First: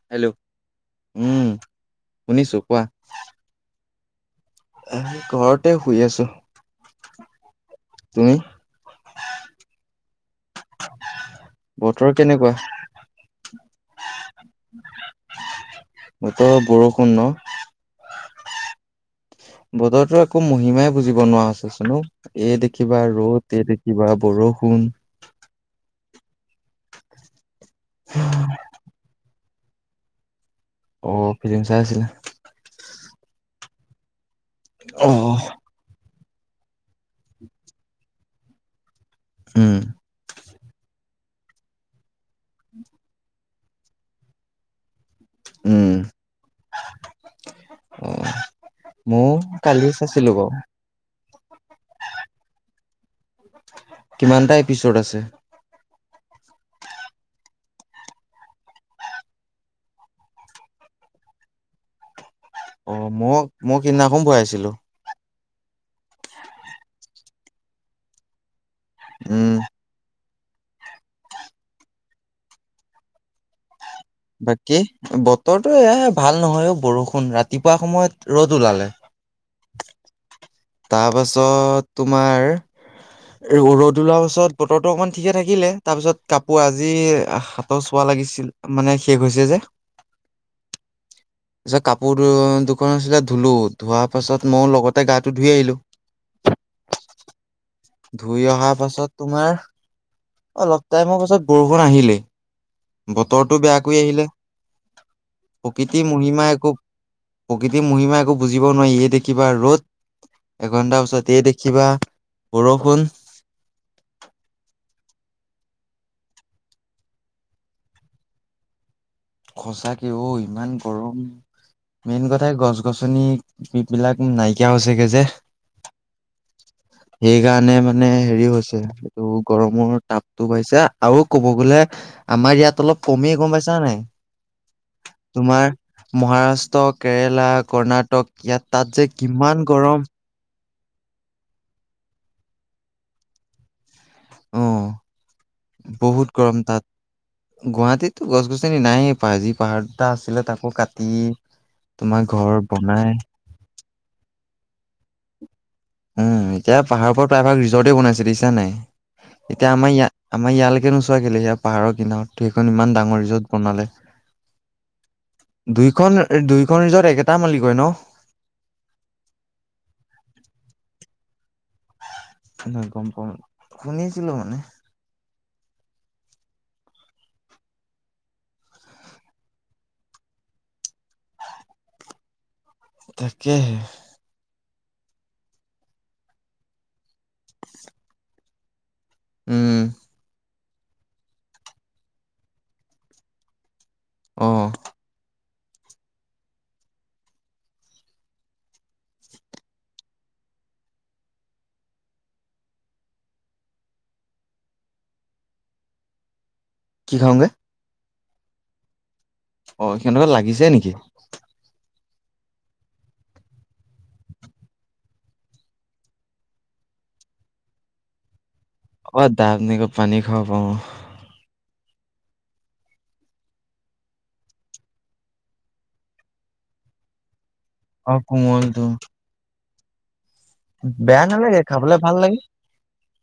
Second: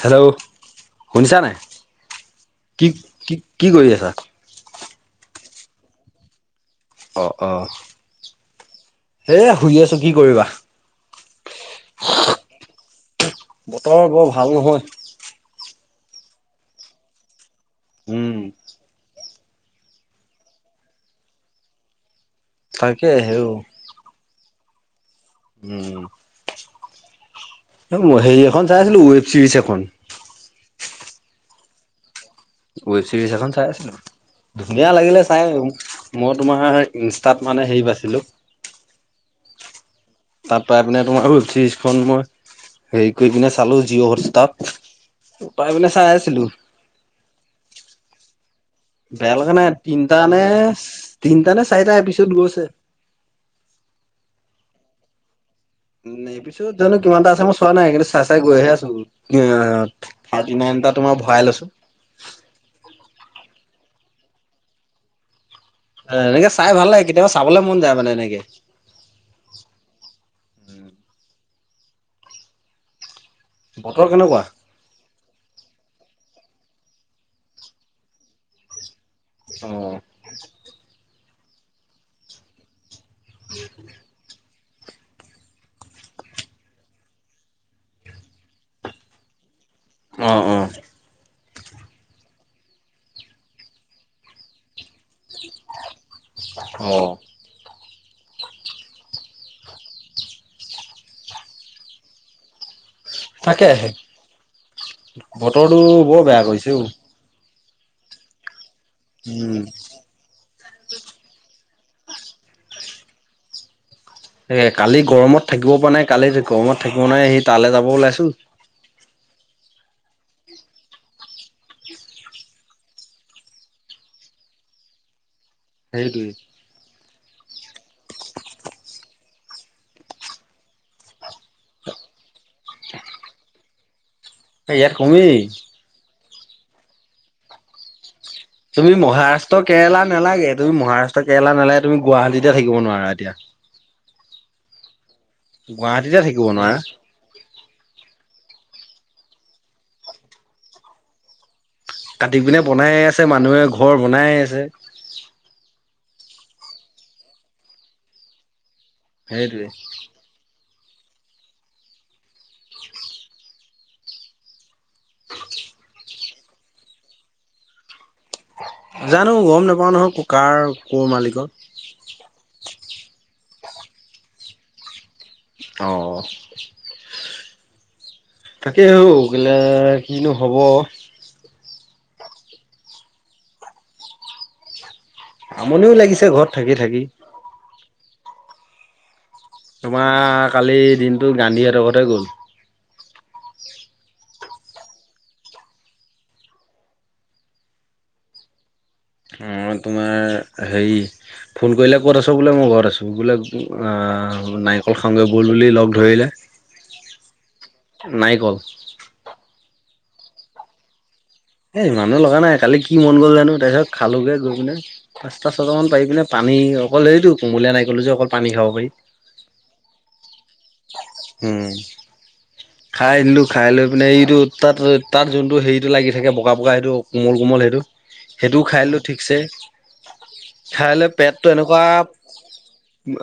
Hello শুনিছা উম নাই? শুনিছো কি, কি, কি, কৰি আছা। আহ' ঘৰতে শুই আছো। অ', অ' তুমি সেই শুই আছো কি কৰিবা। বতৰ কেনেকুৱা? বতৰ বৰ ভাল নহয়। বতৰৰ বৰষুণ ন। উম'। বতৰটোৰ একো মহিমাই বুজিব নোৱাৰা হৈছে চোন অ'। এই দেখিবা তাকে হে ৰ'দ, এই দেখিবা বৰষুণ। উম'। ম হেৰি এখন চাই আছিলো ৱেব চিৰিজ এখন। অ' ফিলিম চাই আছিলা। চিৰিজ এখন চাই আছিলো ধুনীয়া অ লাগিলে চাই। মই তোমাৰ ইনষ্টাত মানে হেৰি পাইছিলোঁ। উম তাত পাই পিনে তোমাৰ ৱেব চিৰিজ খন মই হেৰি কৰি পিনে চালো, জিঅ' হটষ্টাৰ্ট। পাই উম পিনে চাই আছিলো। অ'। ময়ো বেয়া লগা নাই কালি তিনটা চাইছিলো নে, বাৰু তিনটা নে চাৰিটা এপিষদ পিছত গৈছে। কিমানটা এপিষদ আছে? এপিষদ জানো কিমান এটা আছে মই চোৱা নাই, কিন্তু চাই চাই গৈহে আছো অহ থিৰ্তী নাইন। অ' তোমাৰ ভৰাই লৈছো। অ'। মই, মই সেইদিনাখন ভৰাইছিলো। এনেকে চাই ভাল লাগে, কেতিয়াবা চাবলে মন যায় মানে এনেকে। উম'। উম'। বতৰ কেনেকুৱা বাকী ব তৰটো এয়া হে ভাল নহয় অ' বৰষুণ। ৰাতিপুৱা সময়ত ৰ'দ ওলালে। অ'। তাৰ পাছত তোমাৰ, ৰ'দ ওলোৱা পাছত বতৰটো অকমান ঠিকে থাকিলে, তাৰপিছত কাপোৰ আজি সাতৰ চোৱা লাগিছিল মানে শেষ হৈছে যে। অ', অ'। তাৰপিছত কাপোৰ দুখন আছিলে, ধুলো ধোৱা পাছত মই লগতে গা ধুই আহিলো। অ ধুই অহা পাছত তোমাৰ অলপ টাইমৰ পাছত বৰষুণ আহিলেই বতৰটো তাকে বেয় কৰি আহিলে বতৰটো প্ৰকৃতিৰ বৰ বেয়া মহিমা কৰিছে একো অ প্ৰকৃতি মহিমা একো বুজিব নোৱাৰিয়ে এই দেখিবা উম ৰ'দ এঘণ্টাৰ পিছত এই দেখিবা কিবা বৰষুণ [unintelligible] কালি গৰমত থাকিব পৰা নাই কালি গৰমত থাকিব নোৱাৰি এই তালৈ যাব ওলাইছো [inaudible] সচাঁকে অ ইমান গৰম মেইন কথাই গছ গছনি বিলাক নাইকিয়া হৈছেগে যে হেইটোৱে। সেইকাৰণে মানে হেৰি হৈছে এইটো গৰমৰ তাপটো বাহিছে আৰু ক'ব গলে আমাৰ ইয়াত অলপ কমে গম পাইছা নে নাই ইয়াত কমে। তোমাৰ মহাৰাষ্ট্ৰ কেৰেলা কৰ্ণাটক ইয়াত তাত তুমি যে কিমান মহাৰাষ্ট্ৰ কেৰেলা গৰম নালাগে তুমি মহাৰাষ্ট্ৰ কেৰেলা নালাগে তুমি গুৱাহাটীতে থাকিব নোৱাৰা এতিয়া অ'। গুৱাহাটীতে বহুত থাকিব গৰম নোৱাৰা। তাত গুৱাহাটীততো গছ গছনি নাইে প্ৰায় যি পাহাৰত এটা আছিলে তাকো কাটি তোমাৰ কাটি ঘৰ পিনে বনাইে বনাই আছে মানুহে ঘৰ বনায়ে আছে উম, এতিয়া পাহাৰৰ ওপৰত প্ৰায়ভাগ ৰিজৰ্টে বনাইছে দেখিছা নে নাই সেইটোৱে। এতিয়া আমাৰ ইয়াৰ আমাৰ ইয়ালৈকে ইয়াত নোচোৱা কেলে সেয়া পাহাৰৰ কিনাৰত সেইখন ইমান ডাঙৰ ৰিজৰ্ট বনালে। দুইখন দুইখন ৰিজৰ্ট একেটা মালিকৰে ন? জানো গম নেপাও নহয় কাৰ ক'ৰ মালিকৰ। নহয় গম [unintelligible] শুনিছিলো মানে। অ'। তাকেই ও গলে কিনো হ'ব। তাকেইহে। আমনিও লাগিছে ঘৰত থাকি থাকি। উম তোমাৰ কালি দিনটো গান্ধীহঁতৰ ঘৰতে গ'ল। অ'। অ'। তোমাৰ হেৰি ফোন কৰিলে ক'ত আছ বোলে মই ঘৰত আছো বোলে অ' আ নাৰিকল খাংগেবল বুলি লগ ধৰিলে। কি খাওঁগে? নাৰিকল। অ', সিহঁতৰ ঘৰত লাগিছে নেকি? এই ইমানো লগা নাই কালি কি মন গ'ল জানো তাৰপিছত খালোগৈ গৈ পিনে পাঁচটা ছটামান পাৰি পিনে পানী অকল এইটো কুমলীয়া নাইকল টো যে অকল পানী খাওঁ অ', ডাব নাৰিকল পানী খাব পাওঁ। [inaudible] খাই দিলো খাই লৈ পিনে এইটো তাত তাত যোনটো হেৰিটো লাগি থাকে বগা বগা সেইটো কোমল কোমল সেইটো অ সেইটোও কোমলটো খাইদিলো ঠিকছে। খাই লৈ বেয়া পেটটো নালাগে এনেকুৱা খাবলে ভাল লাগে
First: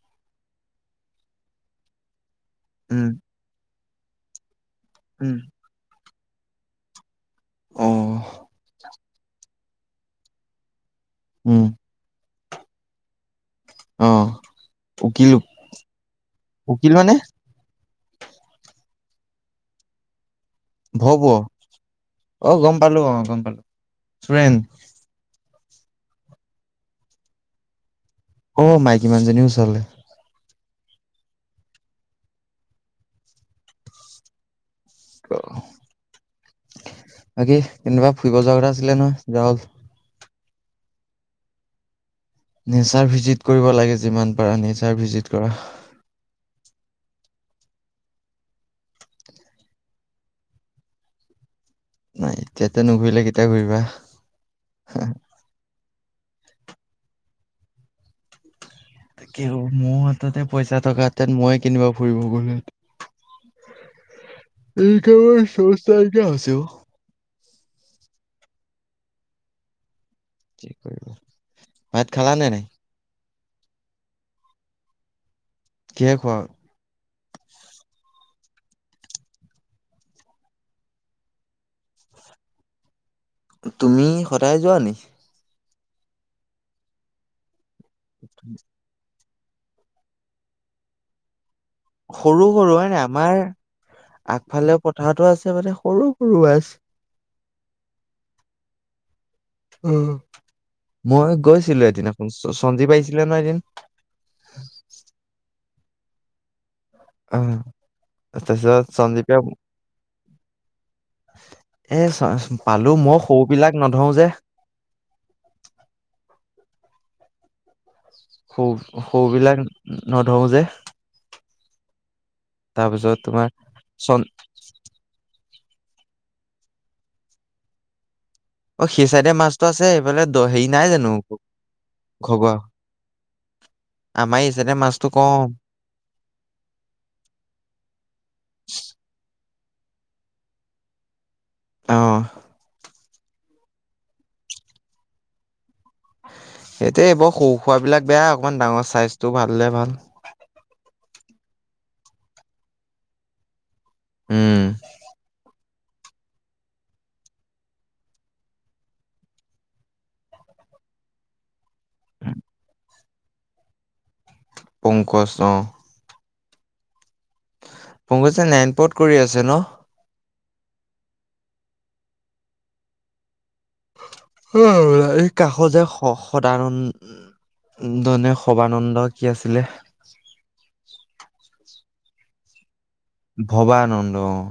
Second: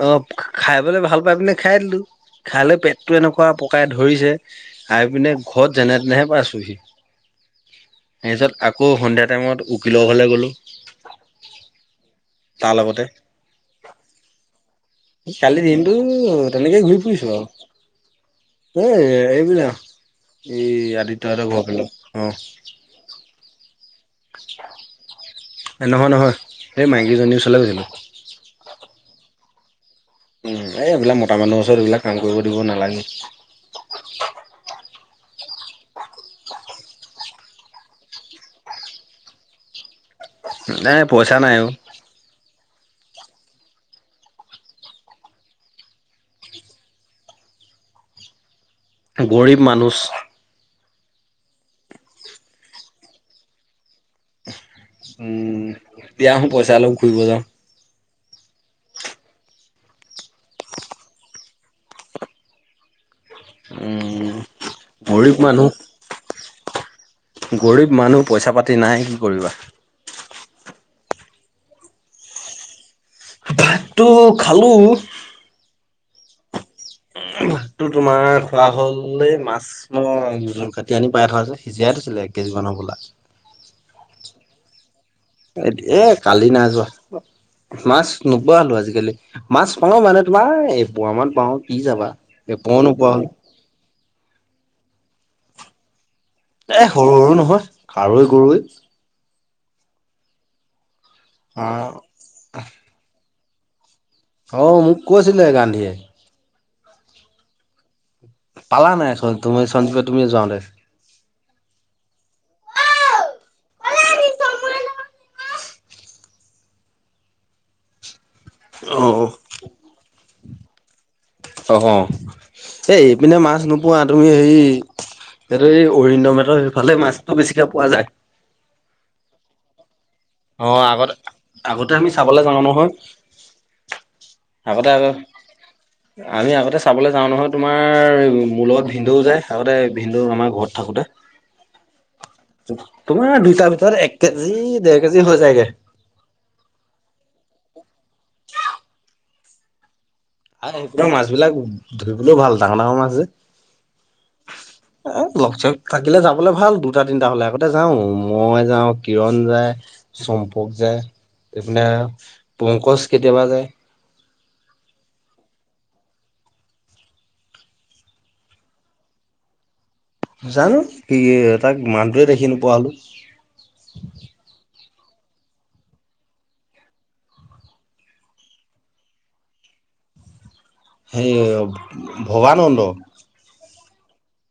অ', খাই বলে ভাল পাই পিনে খাই দিলো খাইে উম পেতটো এনেকুৱা পকাই ধৰিছে খাই পিনে উম ঘৰত যেনে তেনেহে পাইছোহি। অ [unintelligible] আকৌ সন্ধিয়া টাইমত উকিলৰ ঘৰলে গ'লোঁ। উম তাৰ লগতে। অ'। উকিল কালি দিনটো তেনেকে উকিল ঘূৰি মানে ফুৰিছো আৰু। এ এইবিলাক এই ভব আদিত্য হতঁৰ ঘৰৰ ফালে অ'। ফ্ৰেন্ড নহয় -নহয়, এই মাইকী জনীৰ ওচৰলে গৈছিলোঁ। অ, মাইকী মানুহজনীৰ ওচলে। উম, এই এইবিলাক মতা মানুহৰ ওচৰত এইবিলাক কাম কৰিব দিব নালাগে। অ'। বাকি কেনিবা ফুৰিব যোৱাৰ কথা আছিলে নহয় যোৱা হ'ল? নাই পইচা নাই। [unintelligible] নেচাৰ ভিজিট কৰিব লাগে যিমান পাৰা নেচাৰ ভিজিট কৰা। গৰীব মানুচ। নাই, এতিয়াতে নুঘুৰিলে কেতিয়া ঘূৰিবা? উম, এতিয়া আহোঁ পইচা অলপ ফুৰিব যাওঁ। তাকে মোৰ হাততে পইচা থকা হেতেন, মই এ কেনিবা ফুৰিব গলো উম গৰীব মানুহ হে [unintelligible] গৰীব মানুহ পইচা পাতি নাই কি কৰিবা। কি ভাত খালা নে নাই? ভাতটো খালো। কিহে খোৱা? ভাতটো তোমাৰ খোৱা হলে, এই মাছ মই কাটি আনি পাই থোৱা, সিজাই [unintelligible] এক কেজি মন হবলা। তুমি সদায় যোৱা নি? এ কালি নাই যোৱা, মাছ নোপোৱা হলো আজিকালি। মাছ পাওঁ মানে তোমাৰ, এপোৱা মান পাওঁ। কি যাবা। সৰু সৰু এপোৱাও হয়নে, নোপোৱা হ'ল আমাৰ আগফালে পথাৰতো আছে মানে সৰু সৰু মাছ এ সৰু সৰু নহয়, খাৰৈ, গৰুৱৈ। মই অ গৈছিলো এদিন, সঞ্জীৱ আহিছিলে নহয় এদিন। অ', মোক কৈছিলে গান্ধীয়ে। অ'। তাৰপিছত পালা নাই, সঞ্জীৱে তুমি সঞ্জিবে তুমি যাওঁতে। এ, চ পালো, মই সৰু বিলাক নধও যে। [inaudible] সৰু-সৰু অ', বিলাক নধৰো যে। অ', তাৰপিছত এ-এইপিনে তোমাৰ মাছ নোপোৱা চন তুমি, হেৰি এইটো এই অৰিন্দম হঁতৰ সেইফালে মাছটো বেছিকে পোৱা যায়। অ', সেই চাইডে মাছটো আছে। দ' হেৰি অ', নাই জানো আগতে আগতে আমি চাবলৈ যাওঁ [unintelligible] নহয় আমাৰ এইচাইডে আগতে মাছটো কম। আমি আগতে চাবলৈ যাওঁ নহয়, তোমাৰ মোৰ লগত ভিনদউ যায়। আগতে ভিনদেউ আমাৰ ঘৰত থাকোঁতে। অ'। তোমাৰ দুইটাৰ ভিতৰত এক কেজি, দেৰ কেজি হৈ যায়গে। এতিয়া এইবোৰ সৰু সোৰা বিলাক বেয়া অকমান ডাঙৰ চাইজটো ভাল হ'লে ভাল। আৰু মাছ বিলাক ধৰিবলৈয়ো ভাল ডাঙৰ, ডাঙৰ মাছ যে। উম [unintelligible] থাকিলে যাবলৈ ভাল, দুটা, তিনটা হ'লে আগতে যাওঁ। মই যাওঁ, কিৰণ যায়, চম্পক যা এইপিনে পংকজ কেতিয়াবা যায়। পংকজ অ'। পংকজে নাৰায়ণপুৰত কৰি আছে ন? জানো? কি, তাক মানুটোৱে দেখি নোপোৱা হ'লো। অ', এই কাষৰ যে, স-সদানন [unintelligible] সবানন্দ কি আছিলে। হেই ভবানন্দ। ভবানন্দ অ',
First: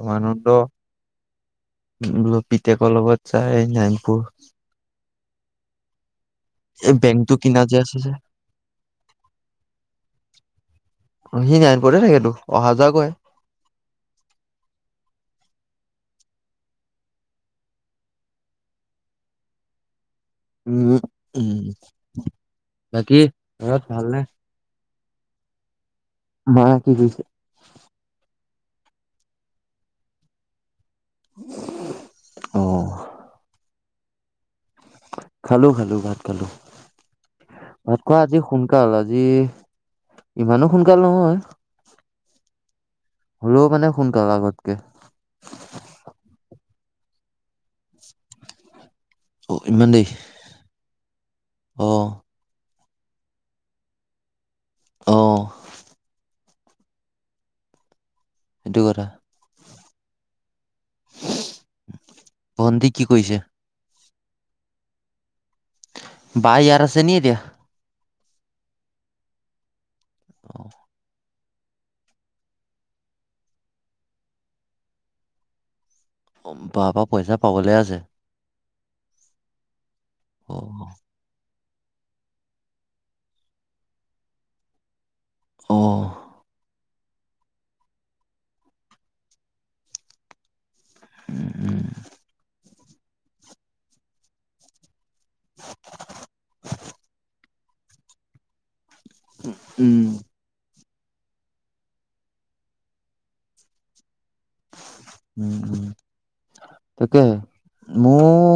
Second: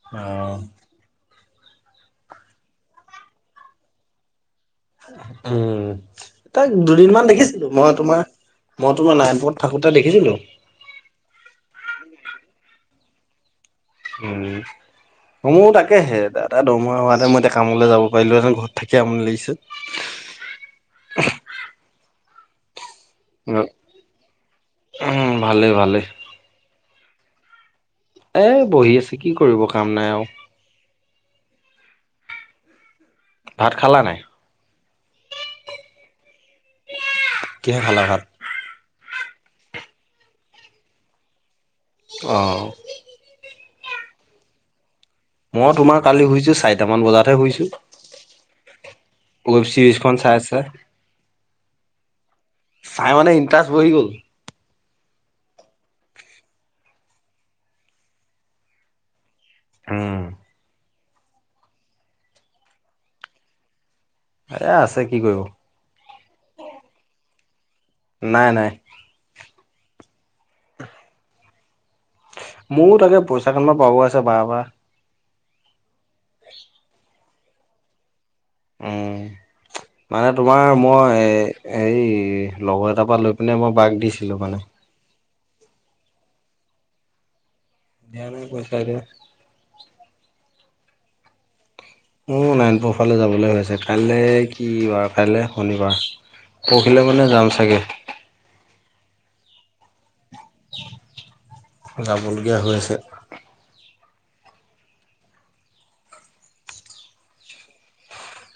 ভৱানন্দ অ', পিতেকৰ লগত যায়, নাৰায়ণপুৰ উম। তাক এই দুদিনমান বেংকটো কিনা দেখিছিলোঁ, যে মই আছে যে তোমাৰ, মই তোমাৰ নাৰায়ণপুৰত থাকোঁতে দেখিছিলোঁ। সি নাৰায়ণপুৰতে থাকেতো, অহা যোৱা কৰে। উম। মোৰ তাকেহে, দাদাৰ দৰমহা হোৱা হেঁতেন মই এতিয়া কামলৈ যাব পাৰিলোহেঁতেন ঘৰত থাকি আমনি লাগিছে। উম, বাকী ঘৰত ভালনে? উম, ভালে, ভালে। মায়ে কি কৰিছে? এ বহি আছে কি কৰিব কাম নাই আৰু। অহ। ভাত খালা নাই? খালোঁ, খালোঁ, ভাত খালোঁ কিহে ভাত খালা খোৱা আজি সোনকাল হ'ল আজি ইমানো সোনকাল নহয়। অ' হলেও মানে সোনকালে আগতকে। মই তোমাৰ কালি শুইছো, চাৰিটামান বজাতহে শুইছো অ' ইমান দেৰি ৱেবছিৰিজখন চাই- চাই। অ' চাই মানে ইণ্টাৰেষ্ট বহি গ'ল। অ' হেতু কথা। উম। ভন্টি কি কৰিছে? এ আছে কি কৰিব। বা ইয়াত আছে নি এতিয়া। নাই- নাই। অহ। মোৰ তাকে পইচাকেইটামান পাব আছে বাৰ পৰা। অ' বাৰ পৰা পইচা পাবলে আছে। উম মানে তোমাৰ অ' মই এ হেৰী লগৰ এটাৰ পৰা লৈ পিনে মই বাক দিছিলো মানে। অ' দিয়াই নাই পইচা এতিয়া। উম -উম মোৰো নাৰায়ণপুৰ ফালে যাবলৈ হৈছে কাইলৈ কি বাৰ। কাইলৈ শনিবাৰ পৰহিলে মানে যাম চাগে। উম, যাবলগীয়া হৈ আছে। উম, তাকে মইও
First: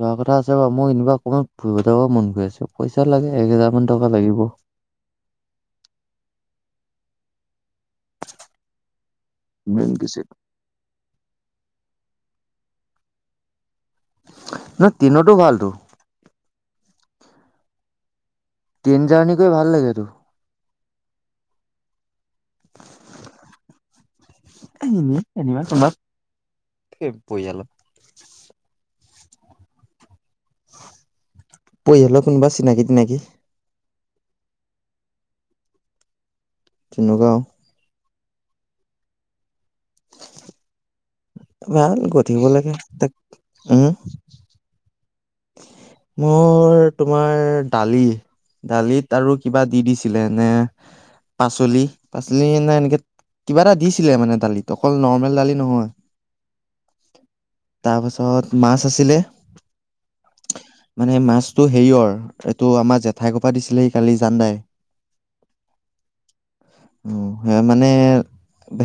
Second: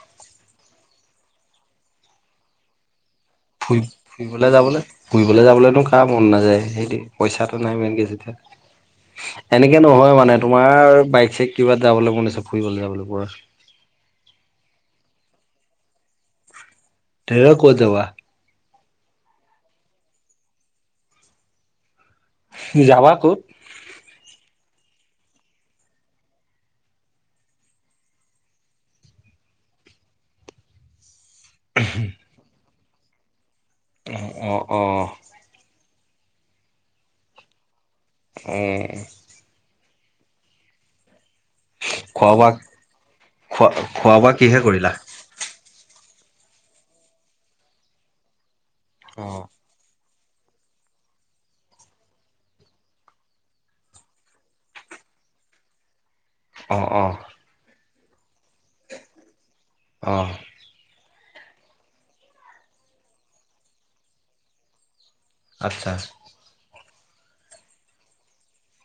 যোৱা কথা আছে বাৰু মই এনেকুৱা অকমান ফুৰিব যাব মন গৈ আছে তাত লাগে এক হেজাৰ ফুৰি মান টকা লাগিব। ফুৰিবলৈ যাবলৈ ফুৰিবলৈ যাবলৈনো কাৰ মন নাযায় সেইয়ে পইচাত- [unintelligible] এনেকে নহয় মানে তোমাৰ বাইক চাইক কিবা যাবলৈ মন আছে ফুৰিবলৈ যাবলৈ কোৱা? ন' ট্ৰিনটো ভালতো। ট্ৰেইনত ক'ত যাবা? ট্ৰেইন জাৰ্ণি কৰি ভাল লাগে তো। [unintelligible] যাবা ক'ত? [unintelligible] পৰিয়াল পৰিয়ালৰ কোনোবা চিনাকি তিনাকি অহ, অ', অ', অ', তেনেকুৱা আও। অ', ভাল গৈ খোৱা থাকিব বোৱা লাগে তাক খোৱা উম, খোৱা বোৱা কিহে কৰিলা? মোৰ তোমাৰ দালি-দালিত অ আৰু কিবা দি দিছ দিলেনে পাচলি-পাচলি এ নে এনেকে কিবা এটা দিছিলে, মানে দালিত অকল নৰ্মেল দালি নহয়। অ', অ'। তাৰপাছত মাছ আছিলে। অ মানে মাছটো হেৰিয়ৰ এইটো আমাৰ জেঠাইৰ। ঘৰৰ পৰা দিছিলেহি কালি জানদাই। আচ্ছা। সেয়া মানে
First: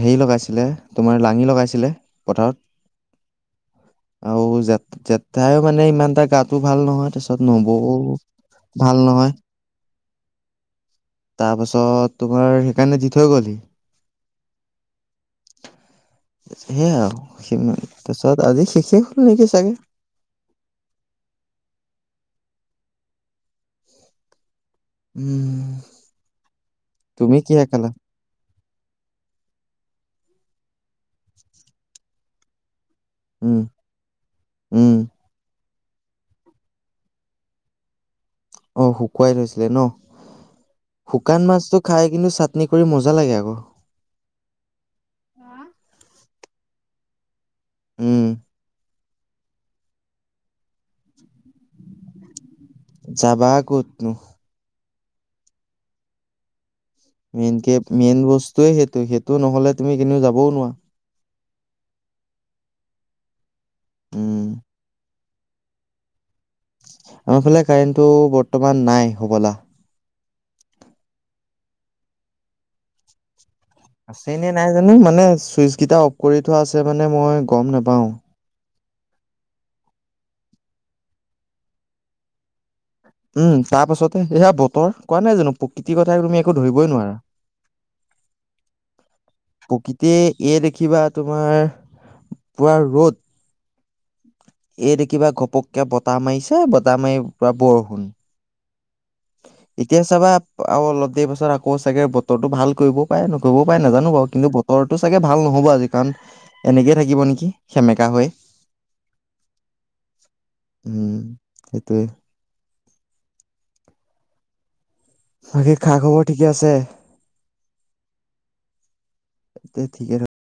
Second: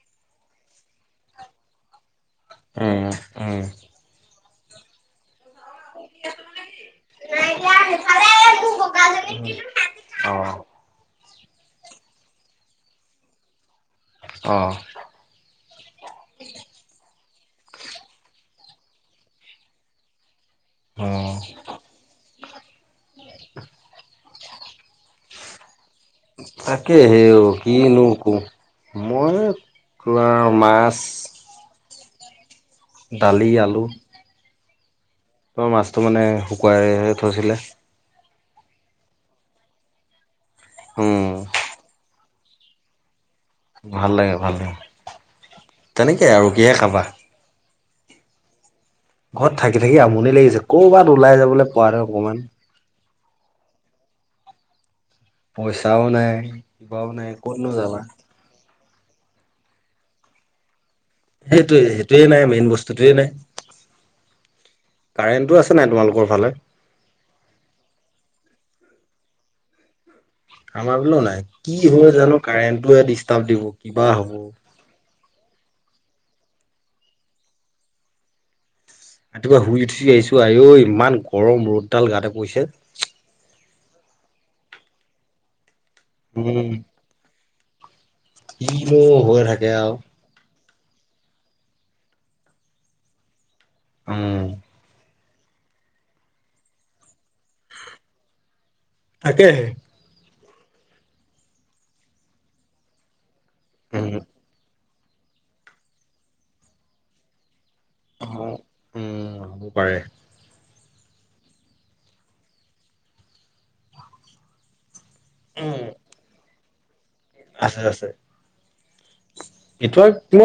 হেৰি লগাইছিলে, তোমাৰ লাঙি লগাইছিলে। উম উম। পথাৰত আৰু জ -জেঠাই মানে ইমানটা গাতো ভাল নহয়। তাৰ পিছত নবৌ ভাল নহয়। অ'। তাৰ পাছত তোমাৰ সেইকাৰণে দি থৈ গ'লহি। অ'। সেইয়া আৰু সিমান পিছত আজি শেষ হ'ল নেকি চাগে। অ'। উ'ম। তাকে হে তুমি অ', কিহে খালা কিনো ক'ম মই মাছ। দালি, উম আলু। উ'ম। ত, মাছটো মানে শুকুৱাই থৈছিলে। অ', শুকুৱাই থৈছিলে ন উম শুকান। মাছতটো খাই কিন্তু চাটনি কৰি মজা লাগে। আৰু। ভাল লাগে, ভাল লাগে। তেনেকে আৰু কিহে খাবা? উ'ম। ঘৰত থাকি -থাকি আমনি লাগিছে। কৰ'বাত ওলাই যাবলৈ পোৱা নাই অকমান। যাবা ক'তনো? পইচাওঁ নাই। কিবাও নাই ক'তনো মেইনকে, যাবা মেইন বস্তুৱে সেইটো সেইটো নহলে, তুমি কেনিও যাবওঁ নোৱাৰা। সেইটোৱে, সেইটোৱে নাই। মেইন বস্তুটোৱে নাই। উ'ম। কাৰেণ্টটো আছে নাই? তোমালোকৰ ফালে। আমাৰ ফালে কাৰেণ্টো বৰ্তমান নাই, হবলা। আমাৰ ফালেও নাই কি হয়? জানো কাৰেণ্টটোে ডিষ্টাৰ্ব দিব। কিবা আছে হ'ব এনে নাই জানো, মানে চুইচ কেইটা অফ কৰি থোৱা আছে, মানে মই গম নোপাওঁ। ৰাতিপুৱা শুই উঠিয়েই আহিছো আ'ঐ! ইমান গৰম ৰ'দডাল গাতে পৰিছে। উম, তাৰ পাছতে সেয়া বতৰ কোৱা নাই জানো। প্ৰকৃতিৰ কথা তুমি একো উম ধৰিবই নোৱাৰা। কিনো হৈ থাকে আৰু প্ৰকৃতিয়ে এই কিবা তোমাৰ পুৰা ৰ'দ উম এই দেখিবা ঘপককে বতাহ মাৰিছে, বতাহ মাৰি পুৰা বৰষুণ। তাকেহে এতিয়া চাবা আৰু অলপ দেৰি পাছত আকৌ চাগে বতৰটো ভাল কৰিবও পাৰে ন কৰিব পাৰে। নাজানো উম বাৰু কিন্তু বতৰটো চাগে ভাল নহ'ব আজি কাৰণ এনেকে থাকিব নেকি। সেমেকা অ হৈ। উম হ'ব পাৰে উ'ম, সেইটোৱে। বাকী উম খা- খবৰ ঠিকে আছে। আছে- আছে। তে এইটো আৰু ঠিকে তোমা